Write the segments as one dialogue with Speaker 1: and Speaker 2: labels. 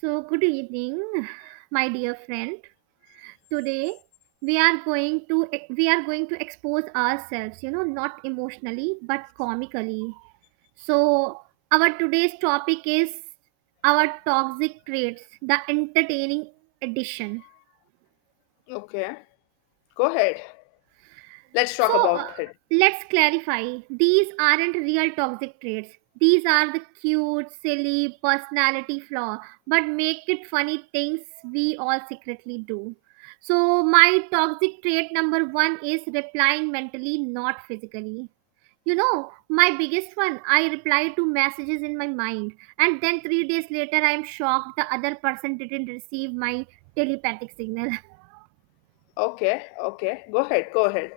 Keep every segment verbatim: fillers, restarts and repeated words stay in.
Speaker 1: So, good evening, my dear friend. Today we are going to we are going to expose ourselves, you know, not emotionally but comically. So, our today's topic is our toxic traits, the entertaining edition.
Speaker 2: Okay, go ahead. Let's
Speaker 1: So
Speaker 2: talk
Speaker 1: uh,
Speaker 2: about it.
Speaker 1: let's clarify these aren't real toxic traits. These are the cute, silly personality flaw, but make it funny things we all secretly do. So, my toxic trait number one is replying mentally, not physically. You know, my biggest one, I reply to messages in my mind, and then three days later, I am shocked the other person didn't receive my telepathic signal.
Speaker 2: Okay, okay, go ahead, go ahead.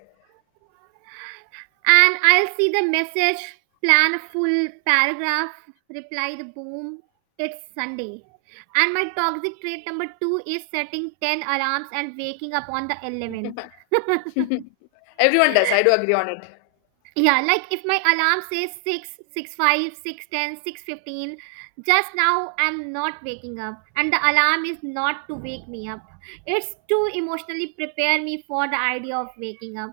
Speaker 1: And I'll see the message, plan a full paragraph, reply the boom, it's Sunday. And my toxic trait number two is setting ten alarms and waking up on the eleventh.
Speaker 2: Everyone does. I do agree on it.
Speaker 1: Yeah, like if my alarm says six, six five, six ten, six fifteen, just now I'm not waking up. And the alarm is not to wake me up. It's to emotionally prepare me for the idea of waking up.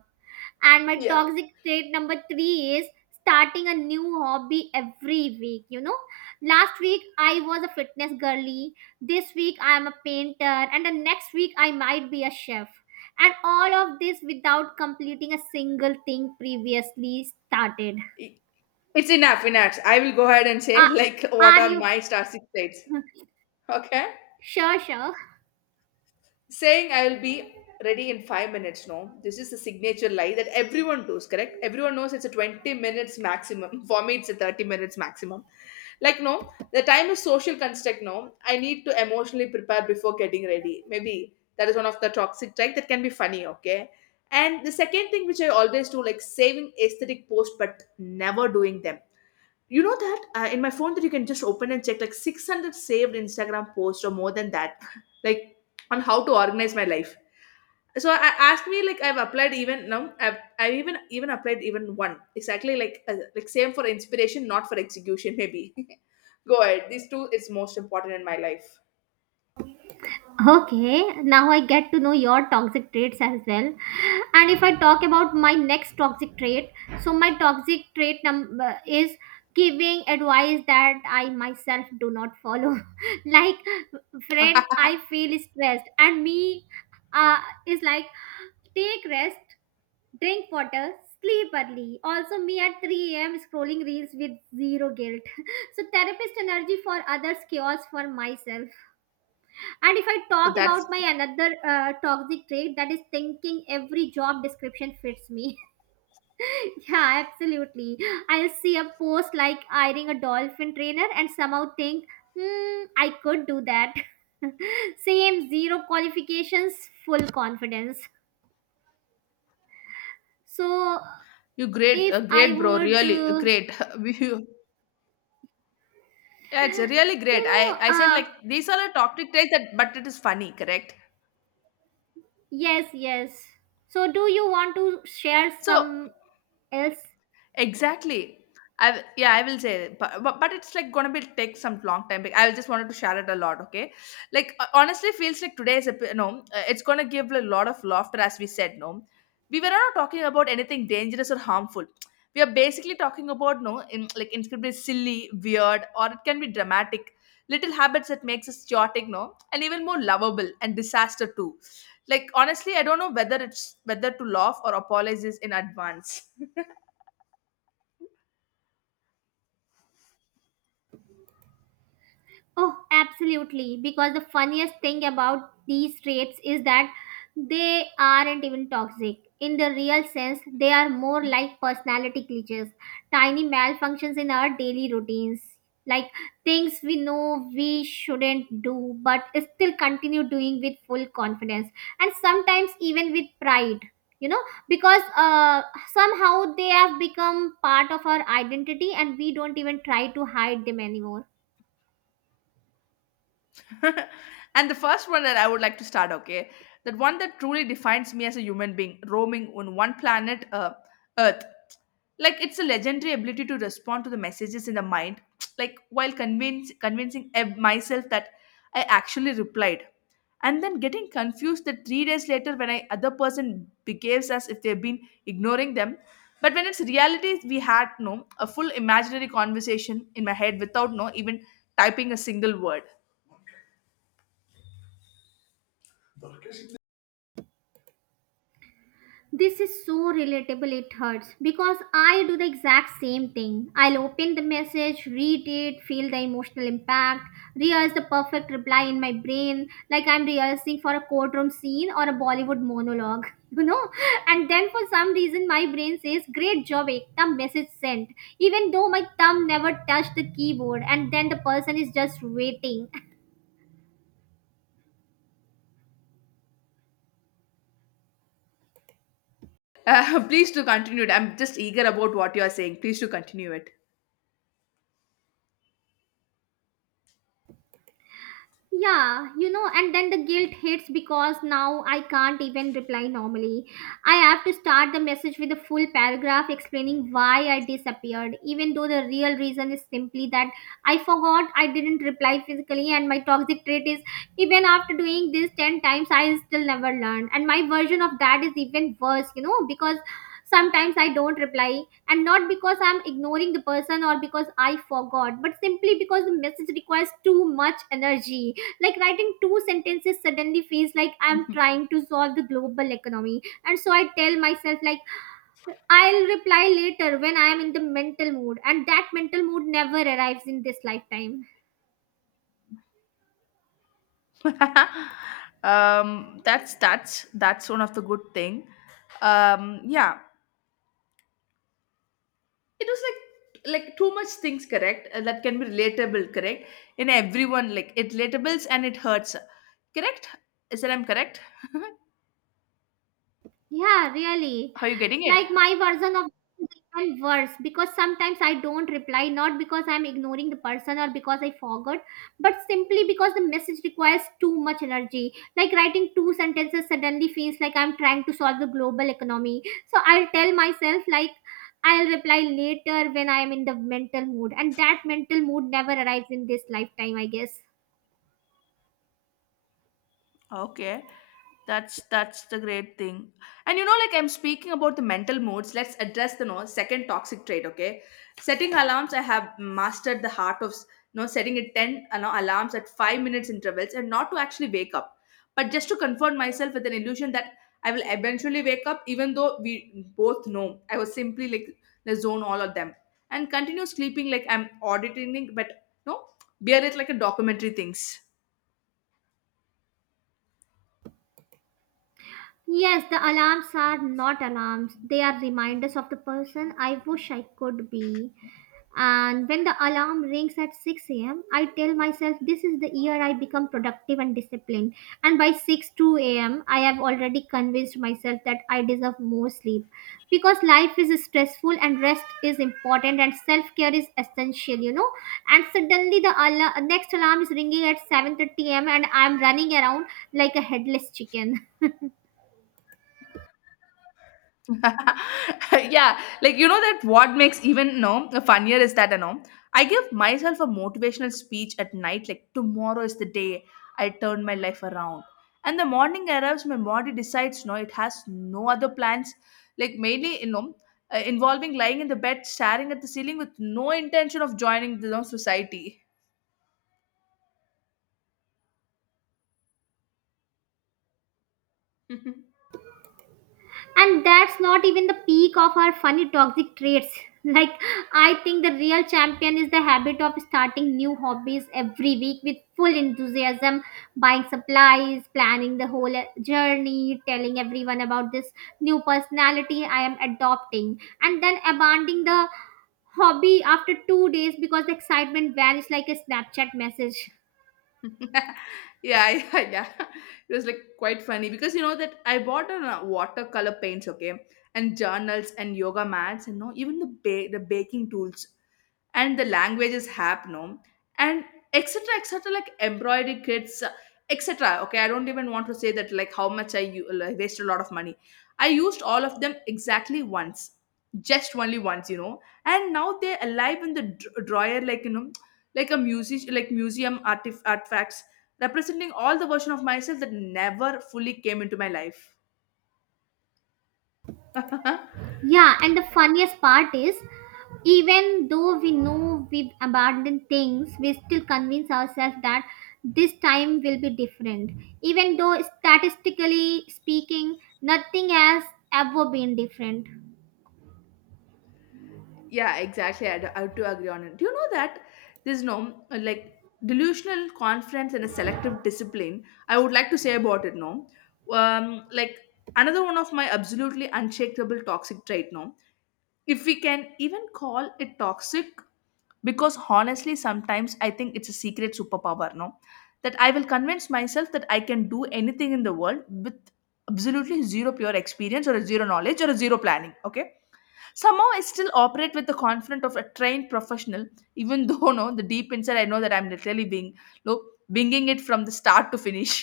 Speaker 1: And my
Speaker 2: Yeah.
Speaker 1: toxic trait number three is starting a new hobby every week. You know, last week I was a fitness girly, this week I am a painter, and the next week I might be a chef. And all of this without completing a single thing previously started.
Speaker 2: I- It's enough, enough. I will go ahead and say
Speaker 1: Uh,
Speaker 2: like what
Speaker 1: are
Speaker 2: are
Speaker 1: you
Speaker 2: my star six states. Okay,
Speaker 1: sure, sure?
Speaker 2: saying I will be ready in five minutes. No, this is a signature lie that everyone does, correct? Everyone knows it's a twenty minutes maximum. For me, it's a thirty minutes maximum. Like, no, the time is social construct. No, I need to emotionally prepare before getting ready. Maybe that is one of the toxic traits that can be funny, okay? And the second thing which I always do, like saving aesthetic posts but never doing them, you know that uh, in my phone that you can just open and check like six hundred saved Instagram posts or more than that, like on how to organize my life. So I asked me like I've applied even now I've, I've even even applied even one exactly like uh, like same for inspiration, not for execution maybe. Go ahead. These two is most important in my life.
Speaker 1: Okay, now I get to know your toxic traits as well. And if I talk about my next toxic trait, so my toxic trait number is giving advice that I myself do not follow. Like, friend, I feel stressed, and me uh, is like, take rest, drink water, sleep early. Also, me at three a m scrolling reels with zero guilt. So, therapist energy for others, chaos for myself. And if I
Speaker 2: But
Speaker 1: talk
Speaker 2: that's,
Speaker 1: about my another uh, toxic trait, that is thinking every job description fits me. Yeah, absolutely. I'll see a post like hiring a dolphin trainer and somehow think, hmm, I could do that. Same, zero qualifications, full confidence. So
Speaker 2: you great, uh,
Speaker 1: if I
Speaker 2: great, bro.
Speaker 1: would,
Speaker 2: Really
Speaker 1: uh,
Speaker 2: great. You- yeah, it's really
Speaker 1: you
Speaker 2: great. I,
Speaker 1: know,
Speaker 2: I said
Speaker 1: uh,
Speaker 2: like these are the toxic traits that, but it is funny, correct?
Speaker 1: Yes, yes. So do you want to share
Speaker 2: So
Speaker 1: some else?
Speaker 2: exactly. I w- yeah, I will say, but, but but it's like gonna be take some long time. Like, I just wanted to share it a lot, okay? Like uh, honestly, feels like today's epi- no, uh, it's gonna give a lot of laughter as we said. No, we were not talking about anything dangerous or harmful. We are basically talking about no, in, like incredibly silly, weird, or it can be dramatic. Little habits that makes us chaotic, no, and even more lovable and disaster too. Like honestly, I don't know whether it's whether to laugh or apologize in advance.
Speaker 1: Oh, absolutely. Because the funniest thing about these traits is that they aren't even toxic. In the real sense, they are more like personality glitches, tiny malfunctions in our daily routines. Like things we know we shouldn't do, but still continue doing with full confidence and sometimes even with pride, you know, because uh, somehow they have become part of our identity and we don't even try to hide them anymore.
Speaker 2: And the first one that I would like to start, okay, that one that truly defines me as a human being, roaming on one planet, uh, Earth. Like it's a legendary ability to respond to the messages in the mind, like while convince, convincing eh, myself that I actually replied, and then getting confused that three days later when I other person behaves as if they've been ignoring them. But when it's reality, we had no a full imaginary conversation in my head without no even typing a single word.
Speaker 1: This is so relatable, it hurts because I do the exact same thing. I'll open the message, read it, feel the emotional impact, rehearse the perfect reply in my brain, like I'm rehearsing for a courtroom scene or a Bollywood monologue. you know. And then for some reason, my brain says, "Great job, Ekta, message sent," even though my thumb never touched the keyboard, and then the person is just waiting.
Speaker 2: Uh, please to continue it. I'm just eager about what you are saying. Please to continue it.
Speaker 1: Yeah, you know, and then the guilt hits because now I can't even reply normally. I have to start the message with a full paragraph explaining why I disappeared, even though the real reason is simply that I forgot I didn't reply physically, and my toxic trait is even after doing this ten times, I still never learned. And my version of that is even worse, you know, because sometimes I don't reply, and not because I'm ignoring the person or because I forgot, but simply because the message requires too much energy like writing two sentences suddenly feels like I'm trying to solve the global economy. And so I tell myself, like, I'll reply later when I am in the mental mood. And that mental mood never arrives in this lifetime.
Speaker 2: um, that's that's that's one of the good thing. Um, yeah, it was like like too much things, correct, uh, that can be relatable, correct, in everyone, like it relatables and it hurts, correct, is that I'm correct?
Speaker 1: Yeah, really.
Speaker 2: Are you getting it?
Speaker 1: Like my version of this is even worse because sometimes I don't reply not because I'm ignoring the person or because I forgot, but simply because the message requires too much energy. Like writing two sentences suddenly feels like I'm trying to solve the global economy. So I'll tell myself like I'll reply later when I am in the mental mood, and that mental mood never arrives in this lifetime, I guess.
Speaker 2: Okay. That's that's the great thing. And you know, like I'm speaking about the mental moods, let's address the no second toxic trait, okay? Setting alarms, I have mastered the heart of no setting it ten, you know, alarms at five minutes intervals, and not to actually wake up, but just to comfort myself with an illusion that I will eventually wake up, even though we both know I was simply like the zone all of them and continue sleeping like I'm auditing, but no, bear it like a documentary things.
Speaker 1: Yes, the alarms are not alarms. They are reminders of the person I wish I could be. And when the alarm rings at six a m, I tell myself this is the year I become productive and disciplined. And by 6 2 a.m., I have already convinced myself that I deserve more sleep. Because life is stressful and rest is important and self care is essential, you know. And suddenly the alarm, next alarm is ringing at seven thirty a m, and I'm running around like a headless chicken.
Speaker 2: Yeah, like you know that what makes even no funnier is that you know, I give myself a motivational speech at night, like tomorrow is the day I turn my life around, and the morning arrives, my body decides no, it has no other plans, like mainly, you know, uh, involving lying in the bed staring at the ceiling with no intention of joining the, you know, society.
Speaker 1: And that's not even the peak of our funny toxic traits. Like, I think the real champion is the habit of starting new hobbies every week with full enthusiasm, buying supplies, planning the whole uh, journey, telling everyone about this new personality I am adopting, and then abandoning the hobby after two days because the excitement vanished like a Snapchat message.
Speaker 2: Yeah, yeah, yeah. It was like quite funny because you know that I bought a uh, watercolor paints, okay, and journals and yoga mats and no, even the ba- the baking tools and the languages app, no, and et cetera et cetera. Like embroidery kits, uh, et cetera. Okay, I don't even want to say that like how much I u- like, wasted a lot of money. I used all of them exactly once, just only once, you know, and now they're alive in the dr- drawer, like you know, like a music like museum artif- artifacts representing all the version of myself that never fully came into my life.
Speaker 1: Yeah, and the funniest part is even though we know we've abandoned things, we still convince ourselves that this time will be different. Even though statistically speaking, nothing has ever been different.
Speaker 2: Yeah, exactly. I do, I do agree on it. Do you know that there's no like delusional confidence and a selective discipline, I would like to say about it, no? Um like, another one of my absolutely unshakable toxic trait, no, if we can even call it toxic, because honestly sometimes I think it's a secret superpower, no, that I will convince myself that I can do anything in the world with absolutely zero pure experience or a zero knowledge or a zero planning, okay? Somehow I still operate with the confidence of a trained professional, even though no, the deep inside I know that I'm literally being, look, winging it from the start to finish.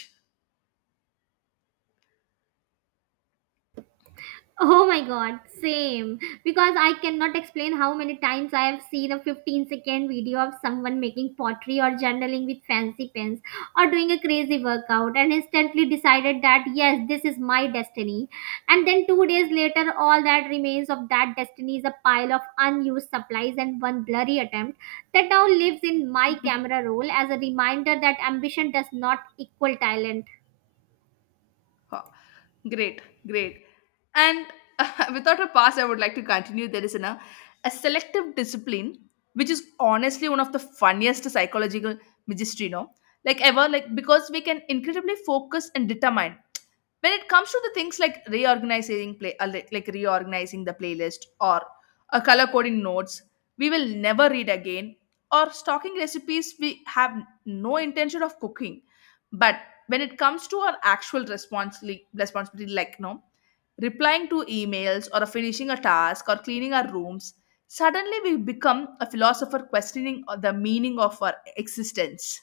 Speaker 1: Oh my god, same. Because I cannot explain how many times I have seen a fifteen second video of someone making pottery or journaling with fancy pens or doing a crazy workout and instantly decided that yes, this is my destiny. And then two days later, all that remains of that destiny is a pile of unused supplies and one blurry attempt that now lives in my camera roll as a reminder that ambition does not equal talent.
Speaker 2: Huh. Great, great. And without a pass, I would like to continue. There is an, a, a selective discipline, which is honestly one of the funniest psychological magistry, no? Like ever, like because we can incredibly focus and determine, when it comes to the things like reorganizing play uh, like like reorganizing the playlist or a color coding notes we will never read again, or stocking recipes we have no intention of cooking, but when it comes to our actual responsibility responsibility, like no, replying to emails or finishing a task or cleaning our rooms, suddenly we become a philosopher questioning the meaning of our existence.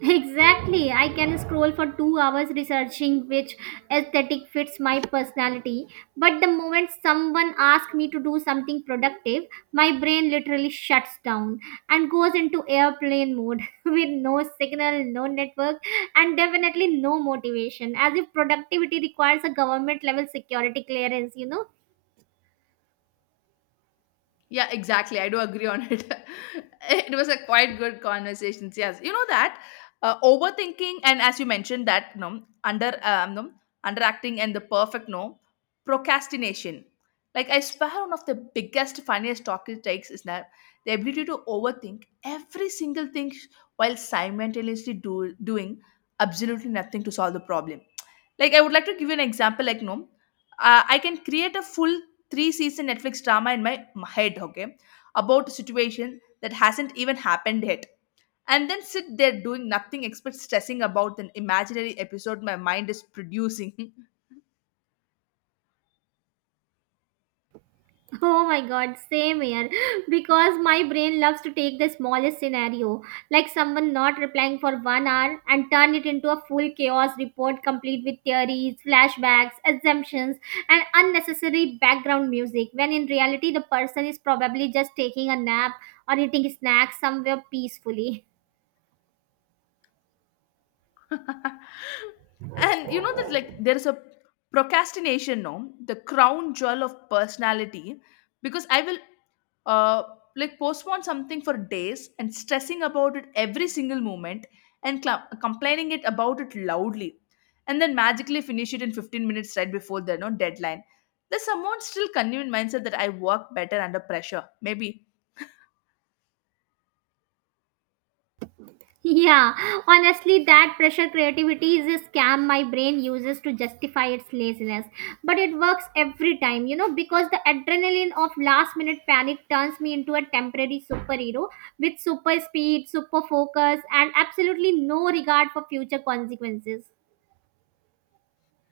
Speaker 1: Exactly. I can scroll for two hours researching which aesthetic fits my personality. But the moment someone asks me to do something productive, my brain literally shuts down and goes into airplane mode with no signal, no network, and definitely no motivation. As if productivity requires a government level security clearance, you know?
Speaker 2: Yeah, exactly. I do agree on it. It was a quite good conversations. Yes, you know that uh, overthinking, and as you mentioned that you know, under um, no, underacting and the perfect no procrastination. Like I swear, one of the biggest funniest talking takes is that the ability to overthink every single thing while simultaneously do, doing absolutely nothing to solve the problem. Like I would like to give you an example. Like no, uh, I can create a full three season Netflix drama in my m- head, okay, about a situation that hasn't even happened yet. And then sit there doing nothing except stressing about an imaginary episode my mind is producing.
Speaker 1: Oh my god, same here. Because my brain loves to take the smallest scenario, like someone not replying for one hour, and turn it into a full chaos report complete with theories, flashbacks, assumptions, and unnecessary background music. When in reality, the person is probably just taking a nap or eating snacks somewhere peacefully.
Speaker 2: And you know that like there's a procrastination, no, the crown jewel of personality, because I will uh like postpone something for days and stressing about it every single moment and cla complaining it about it loudly, and then magically finish it in fifteen minutes right before the no deadline. There's someone still convenient mindset that I work better under pressure maybe.
Speaker 1: Yeah, honestly, that pressure creativity is a scam my brain uses to justify its laziness. But it works every time, you know, because the adrenaline of last minute panic turns me into a temporary superhero with super speed, super focus, and absolutely no regard for future consequences.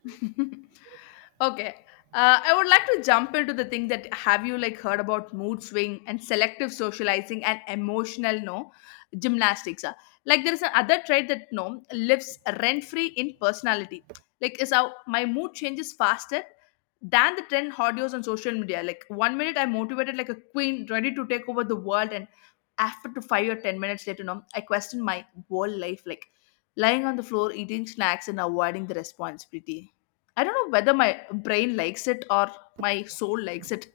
Speaker 2: Okay. Uh, I would like to jump into the thing that have you like heard about mood swing and selective socializing and emotional no gymnastics. Uh, like there is another trait that no lives rent free in personality. Like is how my mood changes faster than the trend audios on social media. Like one minute I'm motivated like a queen, ready to take over the world, and after to five or ten minutes later, no, I question my whole life. Like lying on the floor, eating snacks, and avoiding the responsibility. I don't know whether my brain likes it or my soul likes it.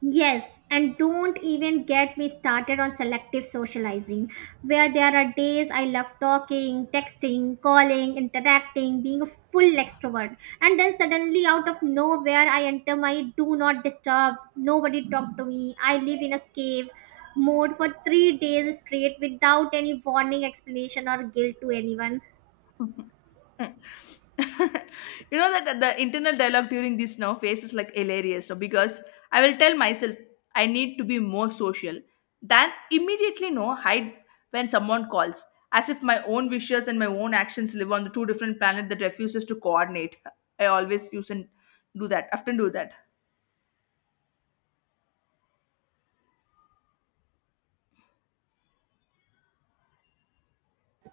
Speaker 1: Yes, and don't even get me started on selective socializing, where there are days I love talking, texting, calling, interacting, being a full extrovert. And then suddenly, out of nowhere, I enter my do not disturb, nobody talk to me, I live in a cave mode for three days straight without any warning, explanation, or guilt to anyone.
Speaker 2: You know that the internal dialogue during this now phase is like hilarious, no? Because I will tell myself I need to be more social. Then immediately no hide when someone calls, as if my own wishes and my own actions live on the two different planet that refuses to coordinate. I always use and do that. Often do that.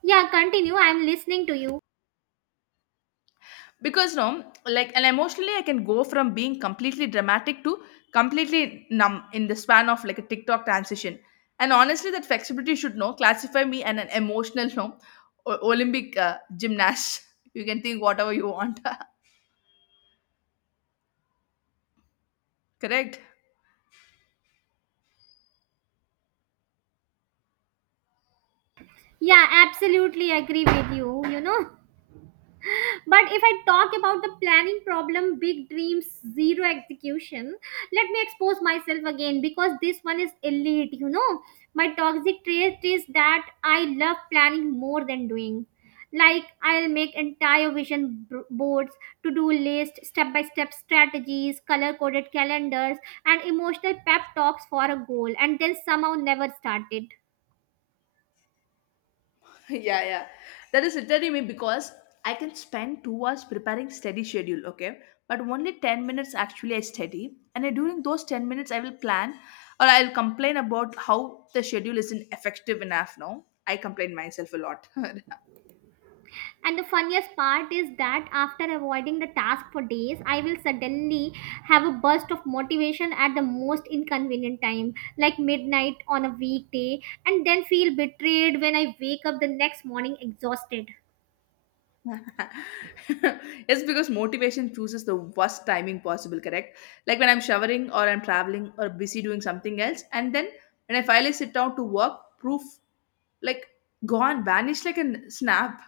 Speaker 1: Yeah, continue. I'm listening to you.
Speaker 2: Because no, like, and emotionally I can go from being completely dramatic to completely numb in the span of like a TikTok transition, and honestly that flexibility should know classify me and an emotional no o- olympic uh, gymnast. You can think whatever you want. Correct.
Speaker 1: Yeah, absolutely agree with you, you know. But if I talk about the planning problem, big dreams, zero execution, let me expose myself again because this one is elite, you know. My toxic trait is that I love planning more than doing. Like, I'll make entire vision b- boards, to do list, step by step strategies, color coded calendars, and emotional pep talks for a goal, and then somehow never start it.
Speaker 2: Yeah, yeah, that is literally me, because I can spend two hours preparing steady schedule, okay, but only ten minutes actually I study, and I- during those ten minutes I will plan or I'll complain about how the schedule isn't effective enough, no, I complain myself a lot.
Speaker 1: And the funniest part is that after avoiding the task for days, I will suddenly have a burst of motivation at the most inconvenient time, like midnight on a weekday, and then feel betrayed when I wake up the next morning exhausted.
Speaker 2: It's because motivation chooses the worst timing possible, correct, like when I'm showering or I'm traveling or busy doing something else, and then when I finally sit down to work, proof, like gone, vanished like a snap.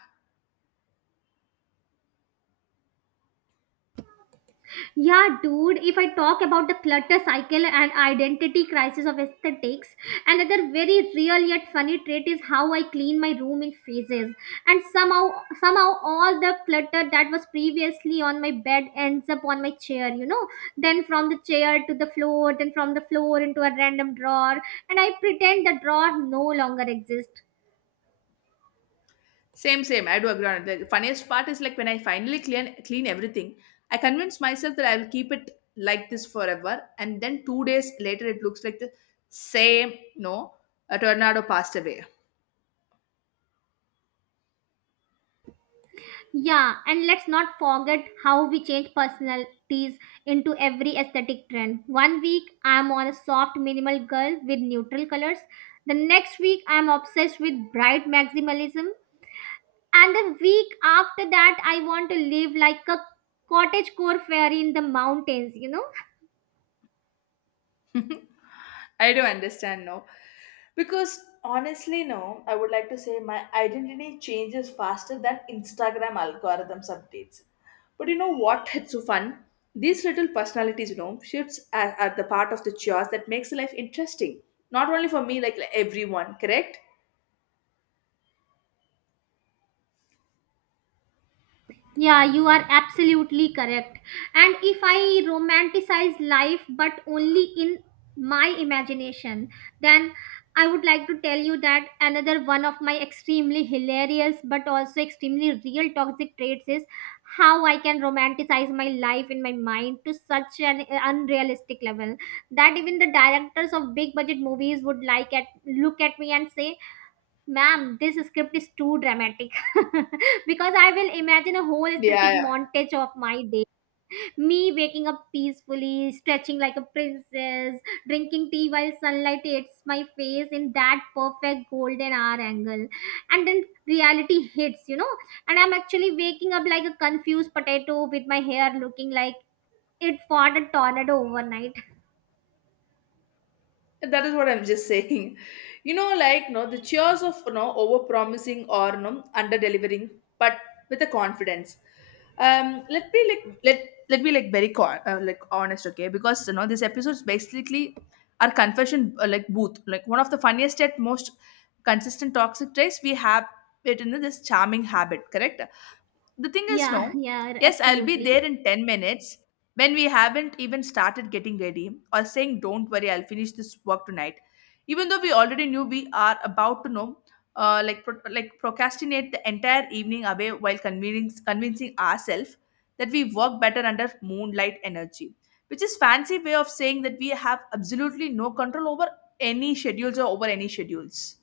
Speaker 1: Yeah, dude, if I talk about the clutter cycle and identity crisis of aesthetics, another very real yet funny trait is how I clean my room in phases. And somehow, somehow, all the clutter that was previously on my bed ends up on my chair, you know. Then from the chair to the floor, then from the floor into a random drawer. And I pretend the drawer no longer exists.
Speaker 2: Same, same. I do agree on it. The funniest part is like when I finally clean clean everything, I convince myself that I will keep it like this forever, and then two days later, it looks like the same. No, a tornado passed away.
Speaker 1: Yeah, and let's not forget how we change personalities into every aesthetic trend. One week I'm on a soft minimal girl with neutral colors. The next week I'm obsessed with bright maximalism. And the week after that I want to live like a cottagecore fairy in the mountains, you know?
Speaker 2: I do understand now. Because honestly, no, I would like to say my identity changes faster than Instagram algorithms updates. But you know what? It's so fun. These little personalities, you know, shifts are, are the part of the chaos that makes life interesting. Not only for me, like, like everyone, correct?
Speaker 1: Yeah, you are absolutely correct. And if I romanticize life but only in my imagination, then I would like to tell you that another one of my extremely hilarious but also extremely real toxic traits is how I can romanticize my life in my mind to such an unrealistic level that even the directors of big budget movies would like at look at me and say, "Ma'am, this script is too dramatic." Because I will imagine a whole aesthetic
Speaker 2: Yeah,
Speaker 1: montage of my day. Me waking up peacefully, stretching like a princess, drinking tea while sunlight hits my face in that perfect golden hour angle. And then reality hits, you know, and I'm actually waking up like a confused potato with my hair looking like it fought a tornado overnight.
Speaker 2: that is what I'm just saying. You know like no, the cheers of no over promising or no under delivering, but with a confidence. Um let me like let let me like very con- uh, like honest, okay? Because you know this episode is basically our confession uh, like booth, like one of the funniest yet most consistent toxic traits we have it in this charming habit, correct? The thing is,
Speaker 1: Yeah,
Speaker 2: no,
Speaker 1: yeah,
Speaker 2: yes, I'll be
Speaker 1: absolutely.
Speaker 2: there in ten minutes, when we haven't even started getting ready, or saying, don't worry, I'll finish this work tonight. Even though we already knew we are about to know, uh, like, pro- like procrastinate the entire evening away while convincing, convincing ourselves that we work better under moonlight energy, which is fancy way of saying that we have absolutely no control over any schedules or over any schedules.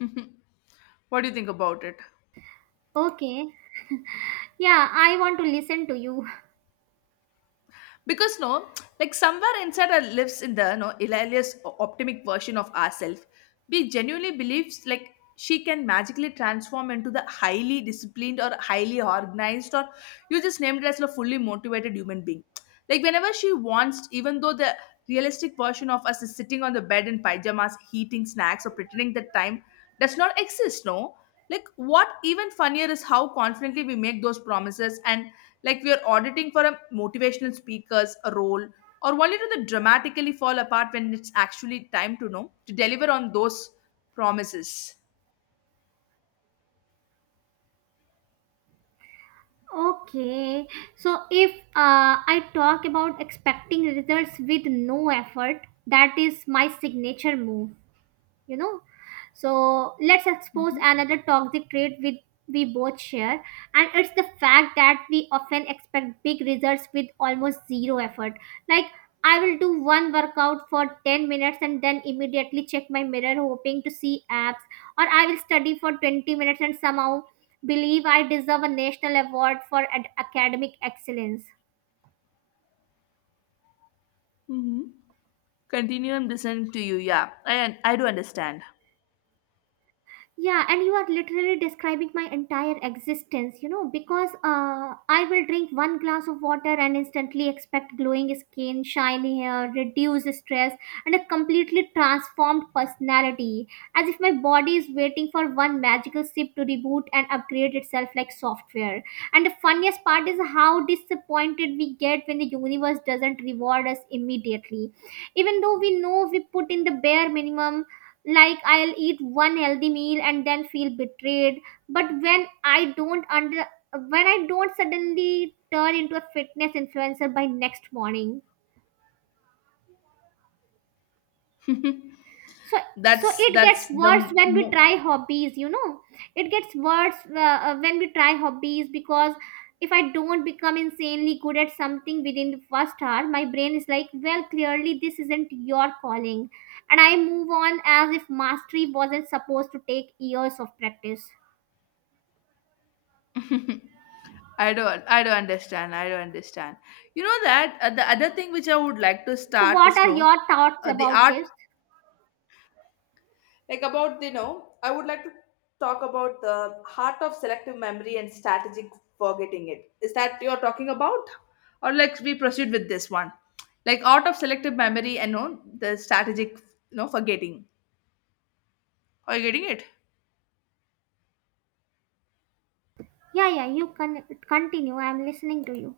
Speaker 2: What do you think about it?
Speaker 1: Okay. Yeah, I want to listen to you.
Speaker 2: Because no, like somewhere inside our lives, in the no hilarious o- optimistic version of ourselves, we genuinely believes like she can magically transform into the highly disciplined or highly organized or you just named it as a fully motivated human being, like whenever she wants, even though the realistic version of us is sitting on the bed in pajamas eating snacks or pretending that time does not exist. No, like what even funnier is how confidently we make those promises, and like we are auditing for a motivational speaker's role, or only to the dramatically fall apart when it's actually time to know to deliver on those promises.
Speaker 1: Okay, so if uh, I talk about expecting results with no effort, that is my signature move, you know. So let's expose
Speaker 2: Mm-hmm.
Speaker 1: another toxic trait with we both share, and it's the fact that we often expect big results with almost zero effort. Like, I will do one workout for ten minutes and then immediately check my mirror hoping to see abs, or I will study for twenty minutes and somehow believe I deserve a national award for ad- academic excellence.
Speaker 2: Mm-hmm. Continue and listen to you. Yeah, I I do understand.
Speaker 1: Yeah, and you are literally describing my entire existence, you know, because uh, I will drink one glass of water and instantly expect glowing skin, shiny hair, reduced stress, and a completely transformed personality, as if my body is waiting for one magical sip to reboot and upgrade itself like software. And the funniest part is how disappointed we get when the universe doesn't reward us immediately, even though we know we put in the bare minimum. Like, I'll eat one healthy meal and then feel betrayed but when I don't under when I don't suddenly turn into a fitness influencer by next morning. So, so
Speaker 2: that's
Speaker 1: it gets
Speaker 2: that's the
Speaker 1: worse when we
Speaker 2: mo-
Speaker 1: try hobbies, you know. It gets worse uh, uh, when we try hobbies, because if I don't become insanely good at something within the first hour, my brain is like, well, clearly this isn't your calling, and I move on as if mastery wasn't supposed to take years of practice.
Speaker 2: I don't I don't understand. I don't understand. You know that uh, the other thing which I would like to
Speaker 1: So,
Speaker 2: start
Speaker 1: what
Speaker 2: is
Speaker 1: are
Speaker 2: no,
Speaker 1: your thoughts
Speaker 2: uh, the
Speaker 1: about
Speaker 2: art
Speaker 1: this?
Speaker 2: like about, you know, I would like to talk about the heart of selective memory and strategic forgetting, it is that you're talking about, or like we proceed with this one, like art of selective memory and, you know, the strategic, you know, forgetting. Are you getting it?
Speaker 1: Yeah, yeah, you can continue. I'm listening to you.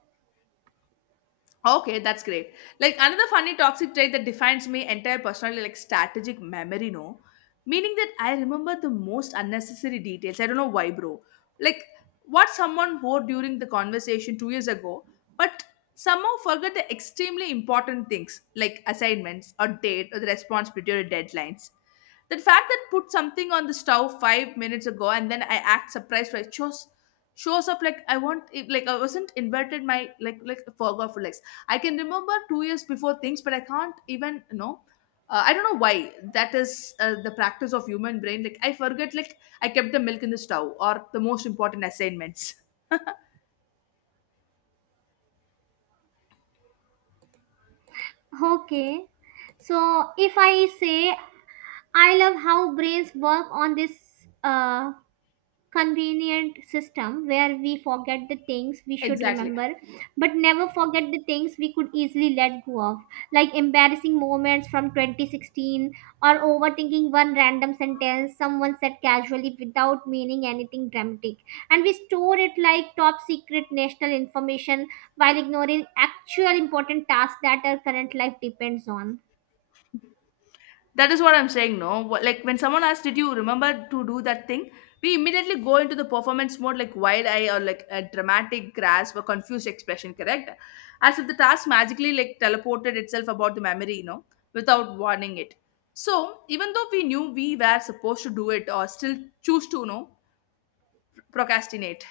Speaker 2: Okay, that's great. Like another funny toxic trait that defines me entire personality, like strategic memory, no? Meaning that I remember the most unnecessary details. I don't know why, bro. Like what someone wore during the conversation two years ago, but somehow forgot the extremely important things like assignments or date or the responsibility or deadlines. That fact that put something on the stove five minutes ago and then I act surprised when it shows shows up, like I want it, like I wasn't invited, my like like forgot for like. I can remember two years before things, but I can't even, you know. Uh, I don't know why that is uh, the practice of human brain. Like I forget, like I kept the milk in the stove or the most important assignments.
Speaker 1: Okay. So, if I say I love how brains work on this uh, convenient system where we forget the things we should
Speaker 2: Exactly.
Speaker 1: remember but never forget the things we could easily let go of, like embarrassing moments from twenty sixteen, or overthinking one random sentence someone said casually without meaning anything dramatic, and we store it like top secret national information while ignoring actual important tasks that our current life depends on.
Speaker 2: That is what I'm saying, no? What? Like when someone asks, "Did you remember to do that thing?" We immediately go into the performance mode, like wide eye or like a dramatic grasp or confused expression, correct? As if the task magically like teleported itself about the memory, you know, without warning it. So even though we knew we were supposed to do it, or still choose to, you know, procrastinate.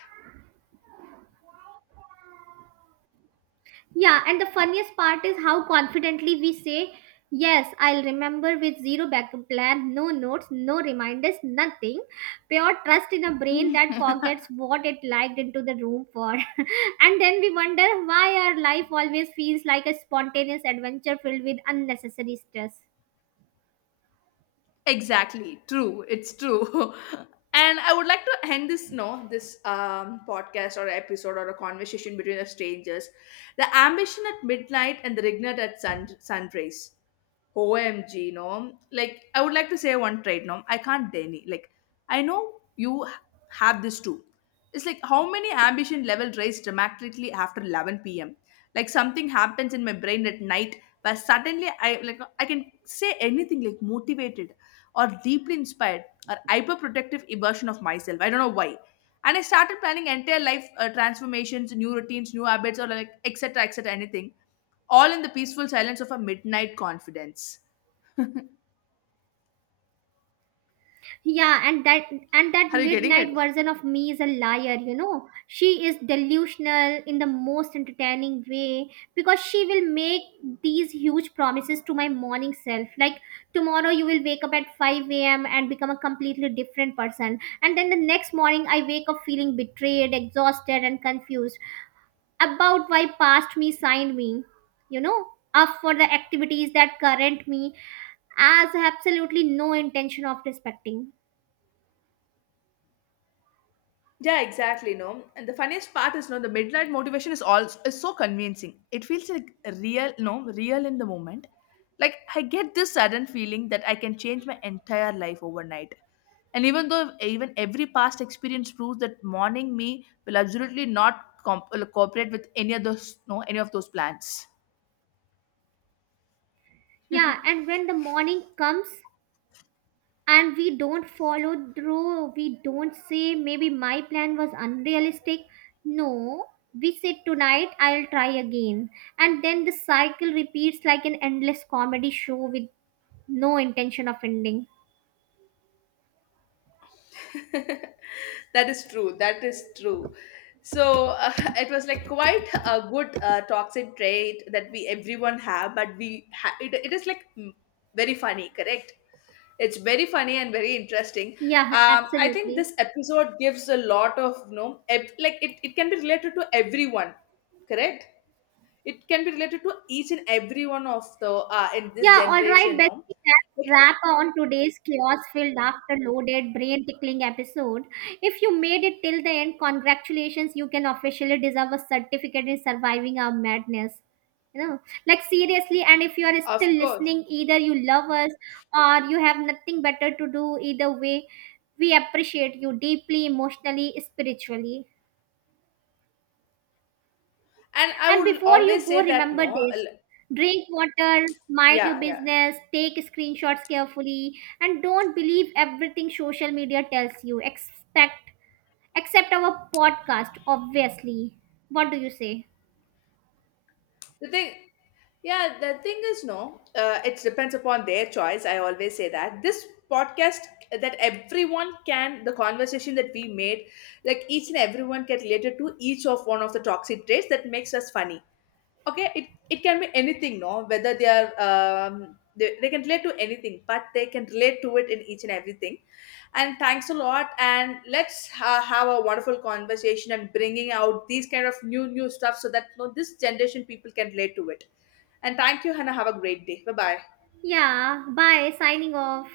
Speaker 1: Yeah, and the funniest part is how confidently we say, "Yes, I'll remember," with zero backup plan, no notes, no reminders, nothing. Pure trust in a brain that forgets what it liked into the room for. And then we wonder why our life always feels like a spontaneous adventure filled with unnecessary stress.
Speaker 2: Exactly. True. It's true. And I would like to end this no this um, podcast or episode or a conversation between the strangers. The ambition at midnight and the regret at sun sunrise. O M G, no. Like I would like to say one trait, no. I can't deny. Like I know you h- have this too. It's like how many ambition level rise dramatically after eleven p m. Like something happens in my brain at night, but suddenly I like I can say anything, like motivated or deeply inspired or hyperprotective version of myself. I don't know why. And I started planning entire life uh, transformations, new routines, new habits, or like et cetera et cetera. Anything, all in the peaceful silence of a midnight confidence.
Speaker 1: Yeah, and that, and that
Speaker 2: Are you getting it?
Speaker 1: midnight version of me is a liar, you know. She is delusional in the most entertaining way, because she will make these huge promises to my morning self, like, tomorrow you will wake up at five a m and become a completely different person. And then the next morning I wake up feeling betrayed, exhausted, and confused about why past me signed me, you know, up for the activities that current me as absolutely no intention of respecting.
Speaker 2: Yeah, exactly. No, and the funniest part is, no, the midnight motivation is also is so convincing. It feels like real, no, real in the moment. Like I get this sudden feeling that I can change my entire life overnight. And even though even every past experience proves that morning me will absolutely not comp- like, cooperate with any of those, no, any of those plans.
Speaker 1: Yeah, and when the morning comes and we don't follow through, we don't say, maybe my plan was unrealistic. No, we say, tonight I'll try again. And then the cycle repeats like an endless comedy show with no intention of ending.
Speaker 2: That is true. That is true. So uh, it was like quite a good uh, toxic trait that we everyone have, but we ha- it, it is like mm, very funny, correct? It's very funny and very interesting.
Speaker 1: Yeah,
Speaker 2: Um, I think
Speaker 1: absolutely.
Speaker 2: this episode gives a lot of, you know, ev- like it, it can be related to everyone, correct? It can be related to each and every one of the uh, in this
Speaker 1: Yeah, all right,
Speaker 2: generation, no?
Speaker 1: bestie. Let
Speaker 2: Like,
Speaker 1: wrap on today's chaos-filled, after-loaded, brain-tickling episode. If you made it till the end, congratulations! You can officially deserve a certificate in surviving our madness. You know, like, seriously. And if you are
Speaker 2: of
Speaker 1: still
Speaker 2: course.
Speaker 1: listening, either you love us or you have nothing better to do. Either way, we appreciate you deeply, emotionally, spiritually.
Speaker 2: And I
Speaker 1: And
Speaker 2: would
Speaker 1: before you
Speaker 2: always
Speaker 1: go,
Speaker 2: say that
Speaker 1: remember
Speaker 2: no,
Speaker 1: this:
Speaker 2: l-
Speaker 1: drink water, mind your
Speaker 2: yeah, yeah.
Speaker 1: business, take screenshots carefully, and don't believe everything social media tells you. Expect, except our podcast, obviously. What do you say?
Speaker 2: The thing, yeah, the thing is, no, uh, it depends upon their choice. I always say that this podcast, that everyone can, the conversation that we made, like each and everyone can relate it to each of one of the toxic traits that makes us funny, okay? it it can be anything, no, whether they are um they, they can relate to anything, but they can relate to it in each and everything. And thanks a lot, and let's ha- have a wonderful conversation and bringing out these kind of new new stuff, so that, you know, this generation people can relate to it. And thank you, Hannah. Have a great day. Bye bye.
Speaker 1: Yeah, bye, signing off.